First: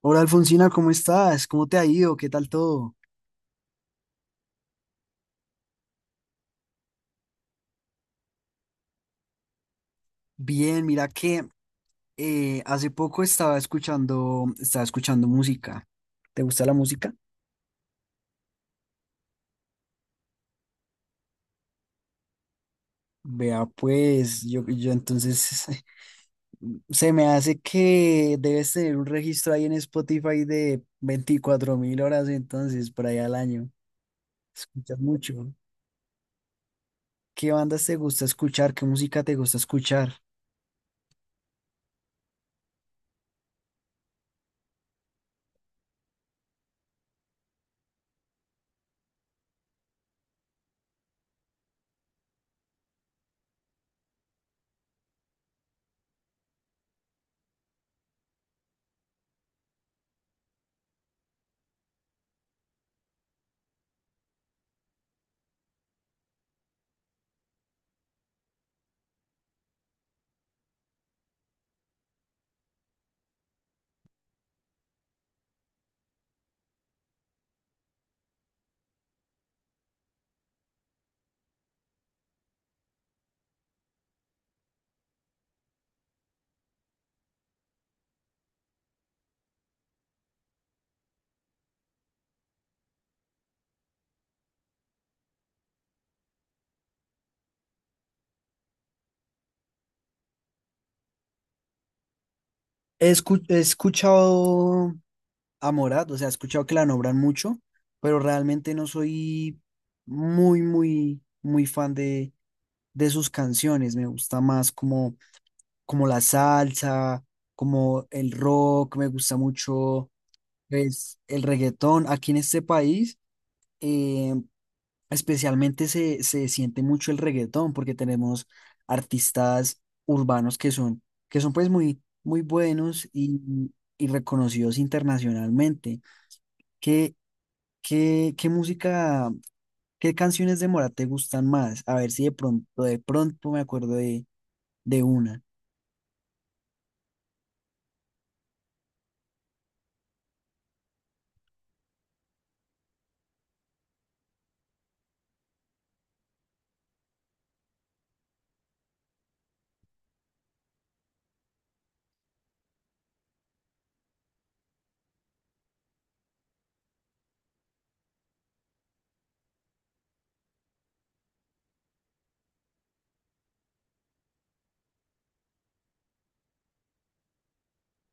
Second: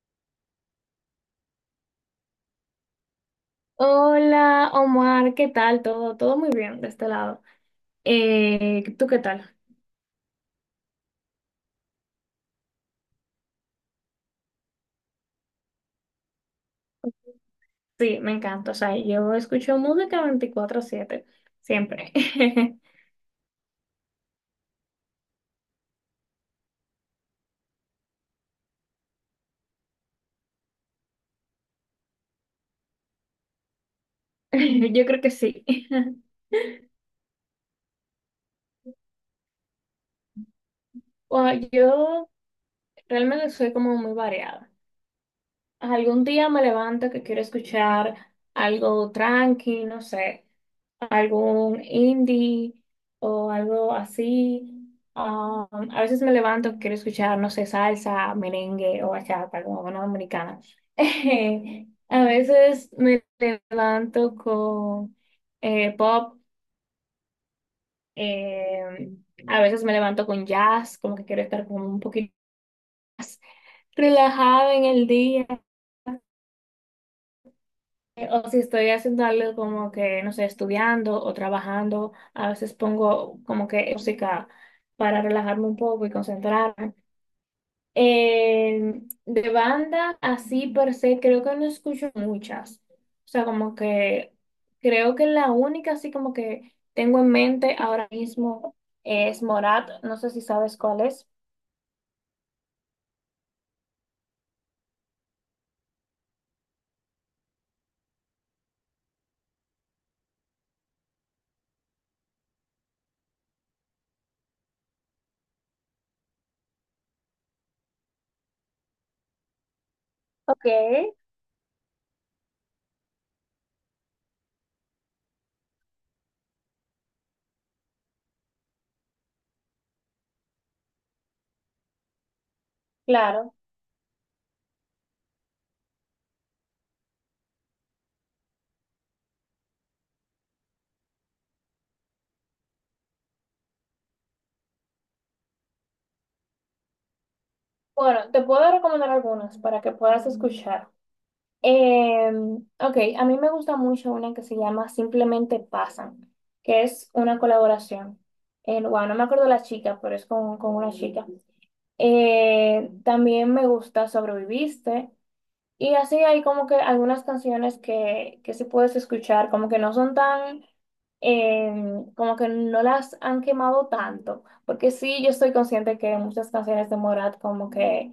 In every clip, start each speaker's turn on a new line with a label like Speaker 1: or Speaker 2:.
Speaker 1: Hola Alfonsina, ¿cómo estás? ¿Cómo te ha ido? ¿Qué tal todo?
Speaker 2: Hola Omar, ¿qué tal? Todo muy bien de este lado. ¿Tú qué tal?
Speaker 1: Bien, mira que hace poco estaba escuchando música. ¿Te gusta la música?
Speaker 2: Sí, me encanta. O sea, yo escucho música 24/7 siempre.
Speaker 1: Vea, pues yo entonces se me hace que debes tener un registro ahí en Spotify de 24.000 horas entonces por ahí al año. Escuchas
Speaker 2: Yo creo que
Speaker 1: mucho.
Speaker 2: sí.
Speaker 1: ¿Qué bandas te gusta escuchar? ¿Qué música te gusta escuchar?
Speaker 2: Bueno, yo realmente soy como muy variada. Algún día me levanto que quiero escuchar algo tranqui, no sé. Algún indie o algo así. Um, a veces me levanto, quiero escuchar, no sé, salsa, merengue o bachata, como una dominicana. A veces me levanto con pop, eh, a veces me levanto con jazz, como que quiero estar como un poquito más relajada en el día. O si estoy haciendo algo como que, no sé, estudiando o trabajando, a veces pongo como que música para relajarme un poco y concentrarme. Eh, de banda, así per se, creo que no escucho muchas. O sea, como que creo que la única así como que tengo en mente ahora mismo es Morat. No sé si sabes cuál es.
Speaker 1: He escuchado a Morat, o sea, he escuchado que la nombran mucho, pero realmente no soy muy, muy, muy fan de sus canciones. Me gusta más como la salsa, como el rock, me gusta mucho
Speaker 2: Ok,
Speaker 1: pues, el reggaetón. Aquí en este país, eh, especialmente se siente mucho el reggaetón porque tenemos artistas urbanos que son pues muy, muy buenos
Speaker 2: claro.
Speaker 1: y reconocidos internacionalmente que ¿qué música, qué canciones de Mora te gustan más? A ver si de pronto me acuerdo de una.
Speaker 2: Bueno, te puedo recomendar algunas para que puedas escuchar. Eh, ok, a mí me gusta mucho una que se llama Simplemente Pasan, que es una colaboración. Bueno, no me acuerdo la chica, pero es con una chica. También me gusta Sobreviviste. Y así hay como que algunas canciones que sí puedes escuchar, como que no son tan, eh, como que no las han quemado tanto. Porque sí, yo estoy consciente que muchas canciones de Morat como que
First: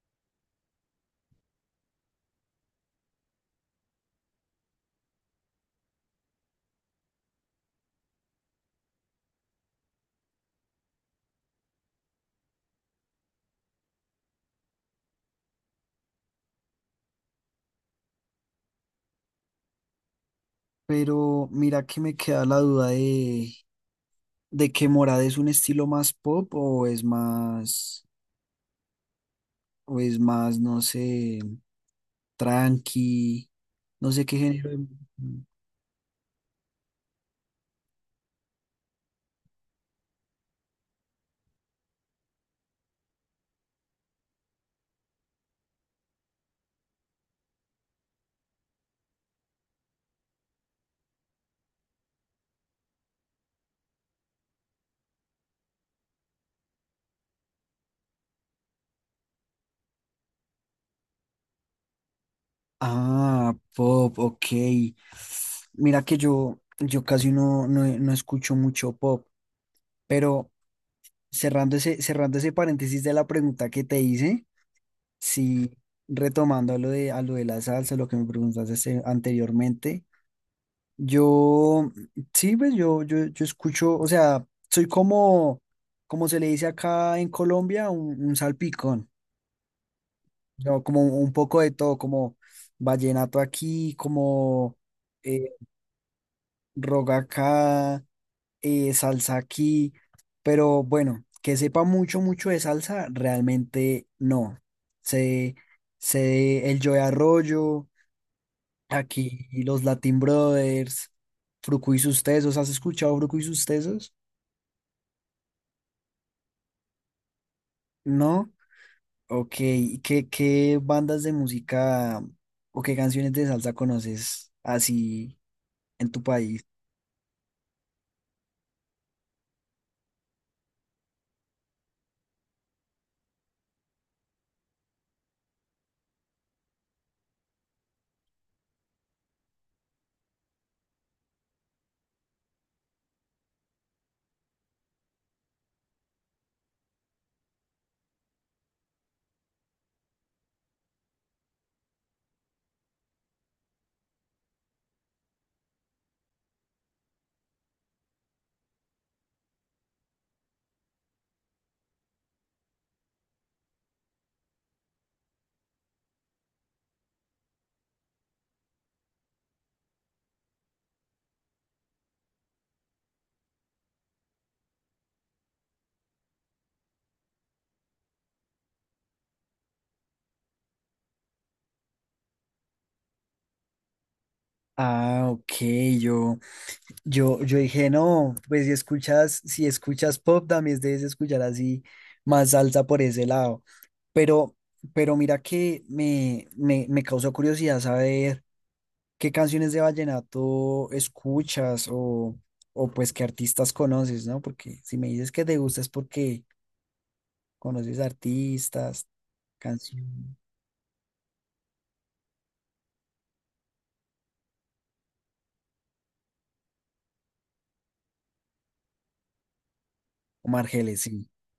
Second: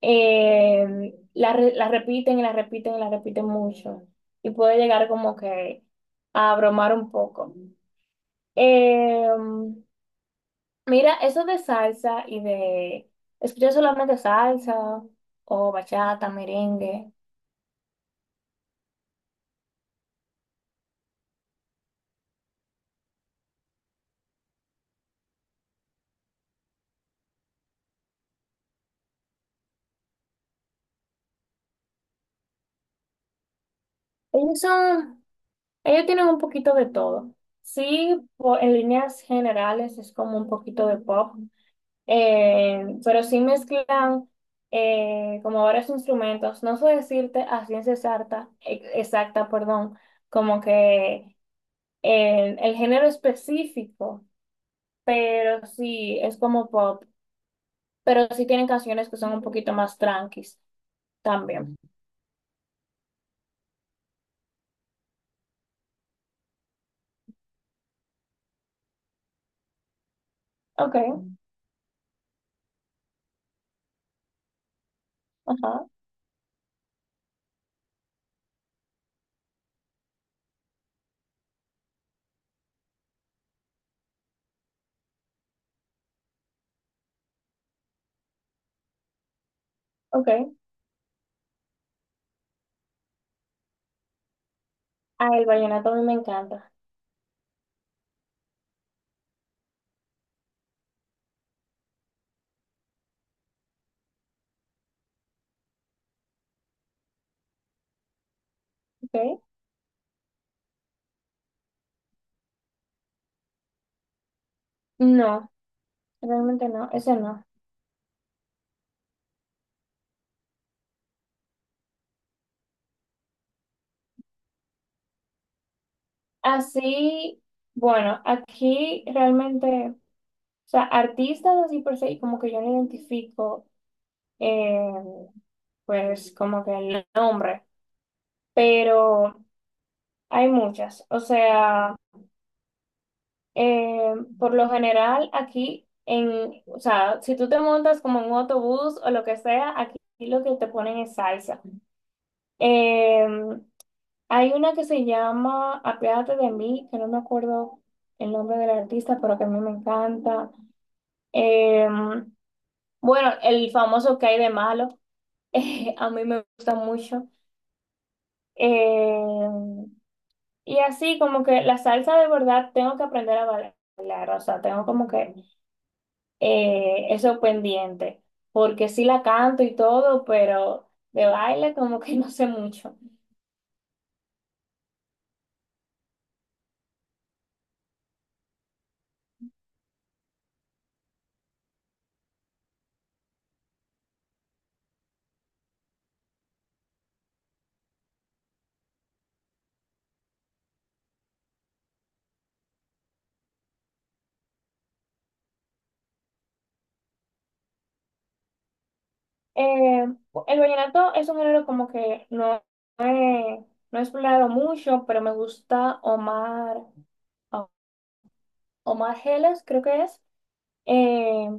Speaker 2: la, la repiten y la repiten y la repiten mucho. Y puede llegar como que a bromar un poco. Eh, Mira, eso de salsa y de escuchar solamente salsa o bachata, merengue,
Speaker 1: Pero mira que me queda la duda de que Morad es un estilo más pop o es más, no sé, tranqui, no sé qué
Speaker 2: ellos
Speaker 1: género.
Speaker 2: son, ellos tienen un poquito de todo. Sí, en líneas generales es como un poquito de pop. Pero sí mezclan como varios instrumentos. No sé decirte a ciencia exacta, exacta, perdón, como que el género específico, pero sí es como pop. Pero sí tienen canciones que son un poquito más tranquis también.
Speaker 1: Ah, pop, ok. Mira que yo casi no escucho mucho pop, pero
Speaker 2: Ok,
Speaker 1: cerrando ese paréntesis de la pregunta que te hice. Sí,
Speaker 2: ajá,
Speaker 1: retomando a a lo de la salsa, lo que me preguntaste este, anteriormente, yo, sí, pues yo escucho, o sea, soy como, como se le dice acá en Colombia, un salpicón,
Speaker 2: ok.
Speaker 1: ¿no? Como un poco de todo, como vallenato aquí, como
Speaker 2: Ah, el
Speaker 1: eh,
Speaker 2: vallenato a mí me encanta.
Speaker 1: roga acá, salsa aquí, pero bueno, que sepa mucho, mucho de salsa, realmente no. Sé, Sé el Joe Arroyo.
Speaker 2: Ok.
Speaker 1: Aquí los Latin Brothers, Fruco y sus Tesos. ¿Has escuchado Fruco y sus Tesos?
Speaker 2: No, realmente no, ese no.
Speaker 1: ¿No? Ok. ¿Y qué bandas de música o qué canciones de salsa conoces así en tu país?
Speaker 2: Así, bueno, aquí realmente. O sea, artistas así por se, como que yo no identifico, eh, pues como que el nombre, pero hay muchas. O sea, eh, por lo general aquí, en, o sea, si tú te montas como en un autobús o lo que sea, aquí lo que te ponen es salsa. Eh, Hay una que se llama Apiádate de mí, que no me acuerdo el nombre del artista, pero que a mí me encanta. Eh, bueno, el famoso que hay de malo. A mí me gusta mucho. Eh, y así como que la salsa de verdad tengo que aprender a bailar, o sea, tengo como que eso pendiente, porque sí la canto y todo, pero de baile como que no sé mucho.
Speaker 1: Ah, ok, yo, yo dije, no, pues si escuchas, si escuchas pop, también debes escuchar así más salsa por ese lado. Pero, pero mira que me causó curiosidad saber. ¿Qué canciones de vallenato escuchas o pues qué artistas conoces, ¿no? Porque si me dices que te gusta es porque conoces artistas,
Speaker 2: Eh,
Speaker 1: canciones.
Speaker 2: el vallenato es un género como que no, he, no he explorado mucho, pero me gusta Omar, Omar Geles, creo que es.
Speaker 1: Omar Geles, sí,
Speaker 2: Eh,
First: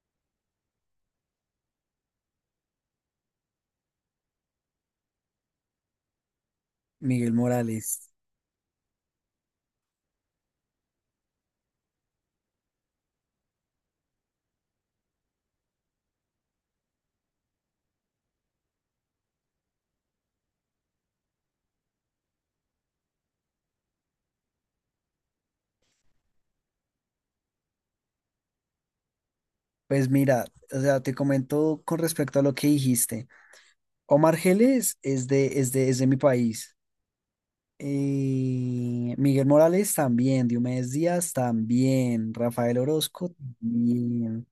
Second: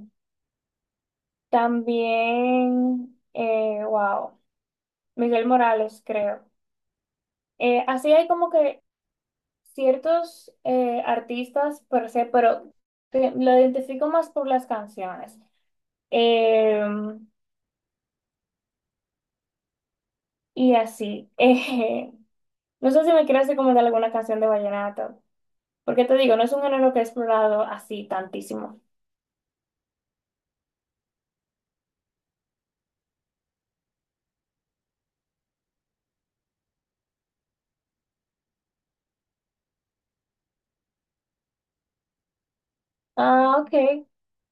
Speaker 2: También, wow. Miguel Morales, creo.
Speaker 1: Miguel Morales.
Speaker 2: Así hay como que ciertos artistas per se, pero lo identifico más por las canciones. Eh, y así. No sé si me quieres recomendar alguna canción de vallenato, porque te digo, no es un género que he explorado así tantísimo.
Speaker 1: Pues mira, o sea, te comento con respecto a lo que dijiste. Omar Geles es de mi país. Miguel Morales también, Diomedes Díaz también, Rafael Orozco
Speaker 2: Ah, ok.
Speaker 1: también.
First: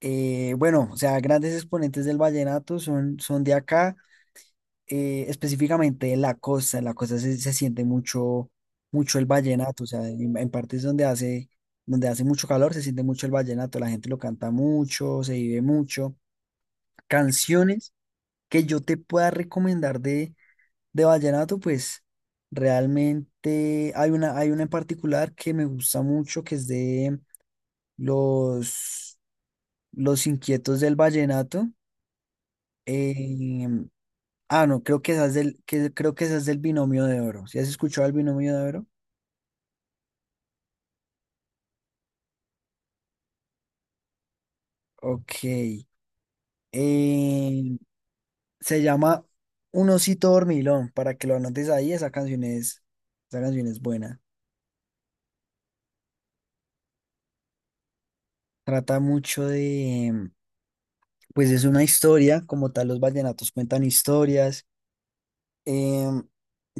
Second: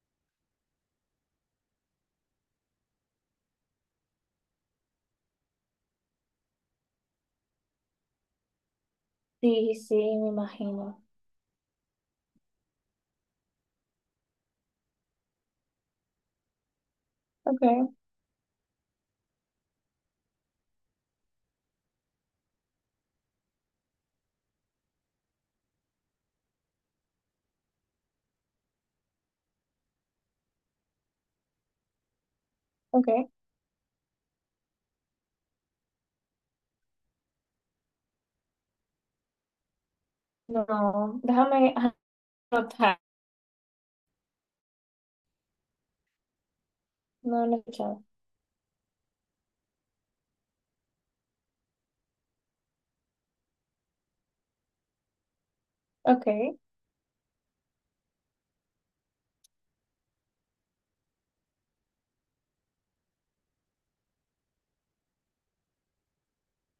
Speaker 1: Bueno, o sea, grandes exponentes del vallenato son, son de acá, específicamente de la costa. En la costa se siente mucho, mucho el
Speaker 2: Sí,
Speaker 1: vallenato, o
Speaker 2: sí,
Speaker 1: sea,
Speaker 2: me
Speaker 1: en partes
Speaker 2: imagino.
Speaker 1: donde donde hace mucho calor se siente mucho el vallenato, la gente lo canta mucho, se vive mucho. Canciones
Speaker 2: Ok,
Speaker 1: que yo te pueda recomendar de vallenato, pues realmente hay una en particular que me gusta mucho, que es de los, los Inquietos del Vallenato.
Speaker 2: ok.
Speaker 1: Eh, no, creo que esa es creo que esa es del binomio de oro. ¿Si has escuchado el binomio de oro?
Speaker 2: No, déjame anotar.
Speaker 1: Ok.
Speaker 2: No, no he
Speaker 1: Eh,
Speaker 2: escuchado.
Speaker 1: Se llama Un osito dormilón, para que lo anotes ahí, esa canción esa canción es buena.
Speaker 2: Ok,
Speaker 1: Trata mucho de, pues es una historia, como tal los vallenatos cuentan historias. Eh,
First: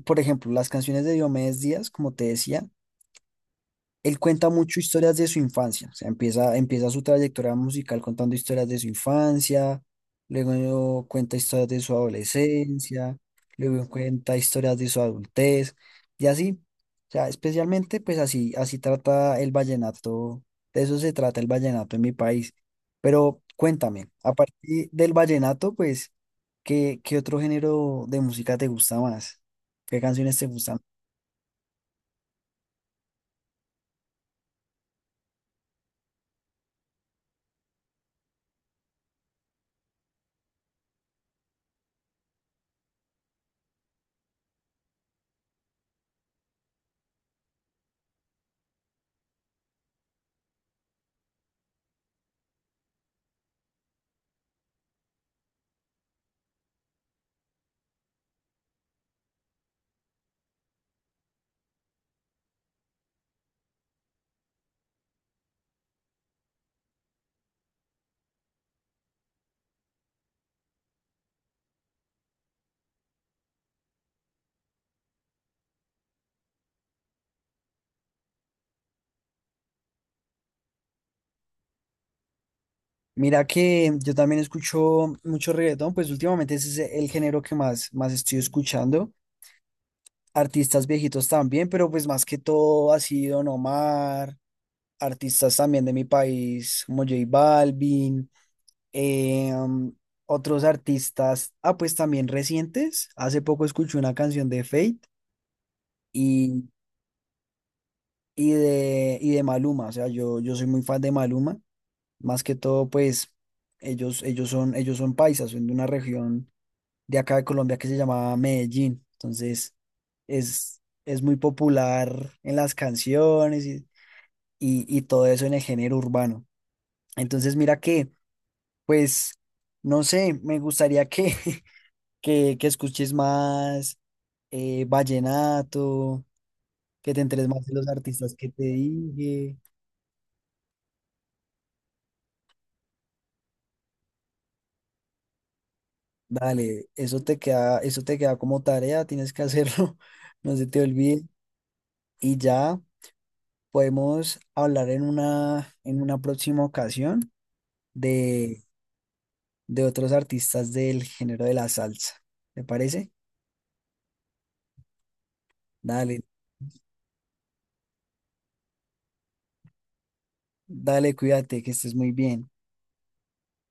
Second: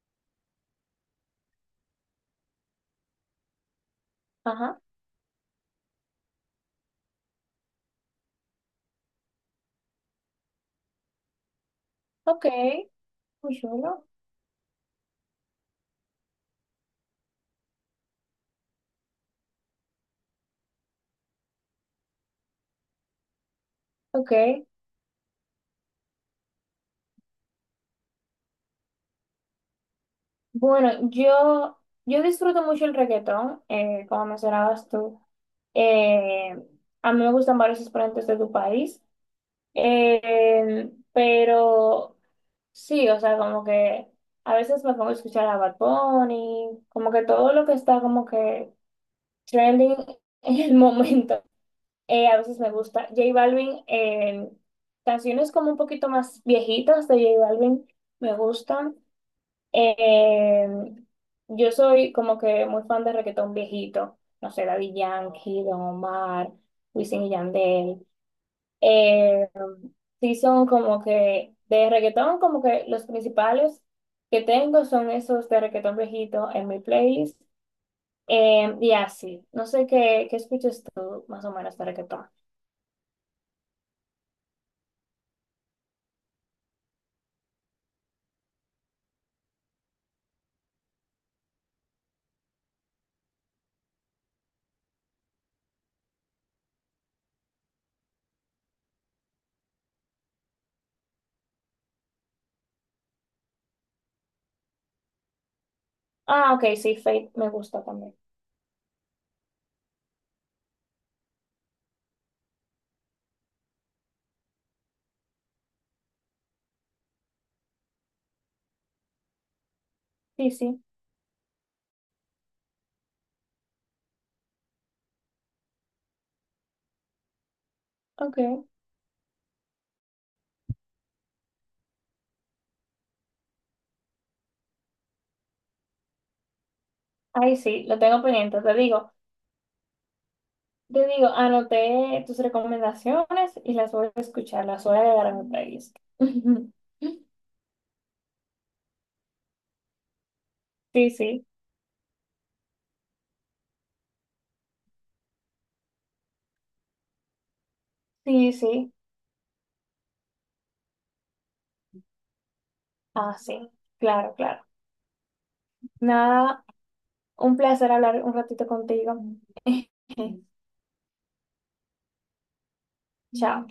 Speaker 1: por ejemplo, las canciones de Diomedes Díaz, como te decía, él cuenta mucho
Speaker 2: ajá.
Speaker 1: historias de su infancia, o sea, empieza su trayectoria musical contando historias de su infancia, luego cuenta historias de su
Speaker 2: Ok,
Speaker 1: adolescencia,
Speaker 2: muy
Speaker 1: luego
Speaker 2: chulo.
Speaker 1: cuenta historias de su adultez, y así, o sea, especialmente pues así, así trata el vallenato, de eso se trata el vallenato en mi país. Pero cuéntame, a
Speaker 2: Ok.
Speaker 1: partir del vallenato, pues, ¿qué otro género de música te gusta más? ¿Qué canciones te gustan?
Speaker 2: Bueno, yo disfruto mucho el reggaetón, como mencionabas tú. Eh, a mí me gustan varios exponentes de tu país. Pero sí, o sea, como que a veces me pongo a escuchar a Bad Bunny, como que todo lo que está como que trending en el momento, a veces me gusta. J Balvin, canciones como un poquito más viejitas de J Balvin me gustan. Eh, yo soy como que muy fan de reggaetón viejito, no sé, Daddy Yankee, Don Omar, Wisin y Yandel. Eh, sí son como que de reggaetón, como que los principales que tengo son esos de reggaetón viejito en mi playlist. Y así, no sé qué, qué escuchas tú más o menos de reggaetón.
Speaker 1: Mira que yo también escucho mucho reggaetón, pues últimamente ese es el género que más, más estoy escuchando. Artistas viejitos también, pero pues más que todo ha sido Don Omar, artistas también de mi país como J Balvin, eh, um, otros artistas, ah, pues también recientes. Hace poco escuché una canción de Fate
Speaker 2: Ah,
Speaker 1: y,
Speaker 2: ok, sí, Fate me gusta también.
Speaker 1: y de Maluma, o sea, yo soy muy fan de Maluma, más que todo pues ellos son paisas, son de una región de acá de Colombia que se llamaba Medellín. Entonces
Speaker 2: Sí, sí,
Speaker 1: es muy popular en las canciones y todo eso en el género urbano. Entonces mira que,
Speaker 2: ok.
Speaker 1: pues, no sé, me gustaría que, que escuches más vallenato, que te enteres
Speaker 2: Ahí
Speaker 1: más de
Speaker 2: sí,
Speaker 1: los
Speaker 2: lo tengo
Speaker 1: artistas que
Speaker 2: pendiente,
Speaker 1: te
Speaker 2: te digo.
Speaker 1: dije.
Speaker 2: Yo digo, anoté tus recomendaciones y las voy a escuchar, las voy a agregar a mi playlist.
Speaker 1: Dale, eso te queda como tarea, tienes que hacerlo, no se te
Speaker 2: Sí,
Speaker 1: olvide.
Speaker 2: sí,
Speaker 1: Y ya. Podemos hablar en una próxima ocasión
Speaker 2: sí,
Speaker 1: de,
Speaker 2: sí.
Speaker 1: de otros artistas del género de la salsa. ¿Te parece?
Speaker 2: Ah, sí, claro, claro.
Speaker 1: Dale,
Speaker 2: Nada, un placer hablar un ratito contigo.
Speaker 1: dale, cuídate, que estés muy bien.
Speaker 2: Chao.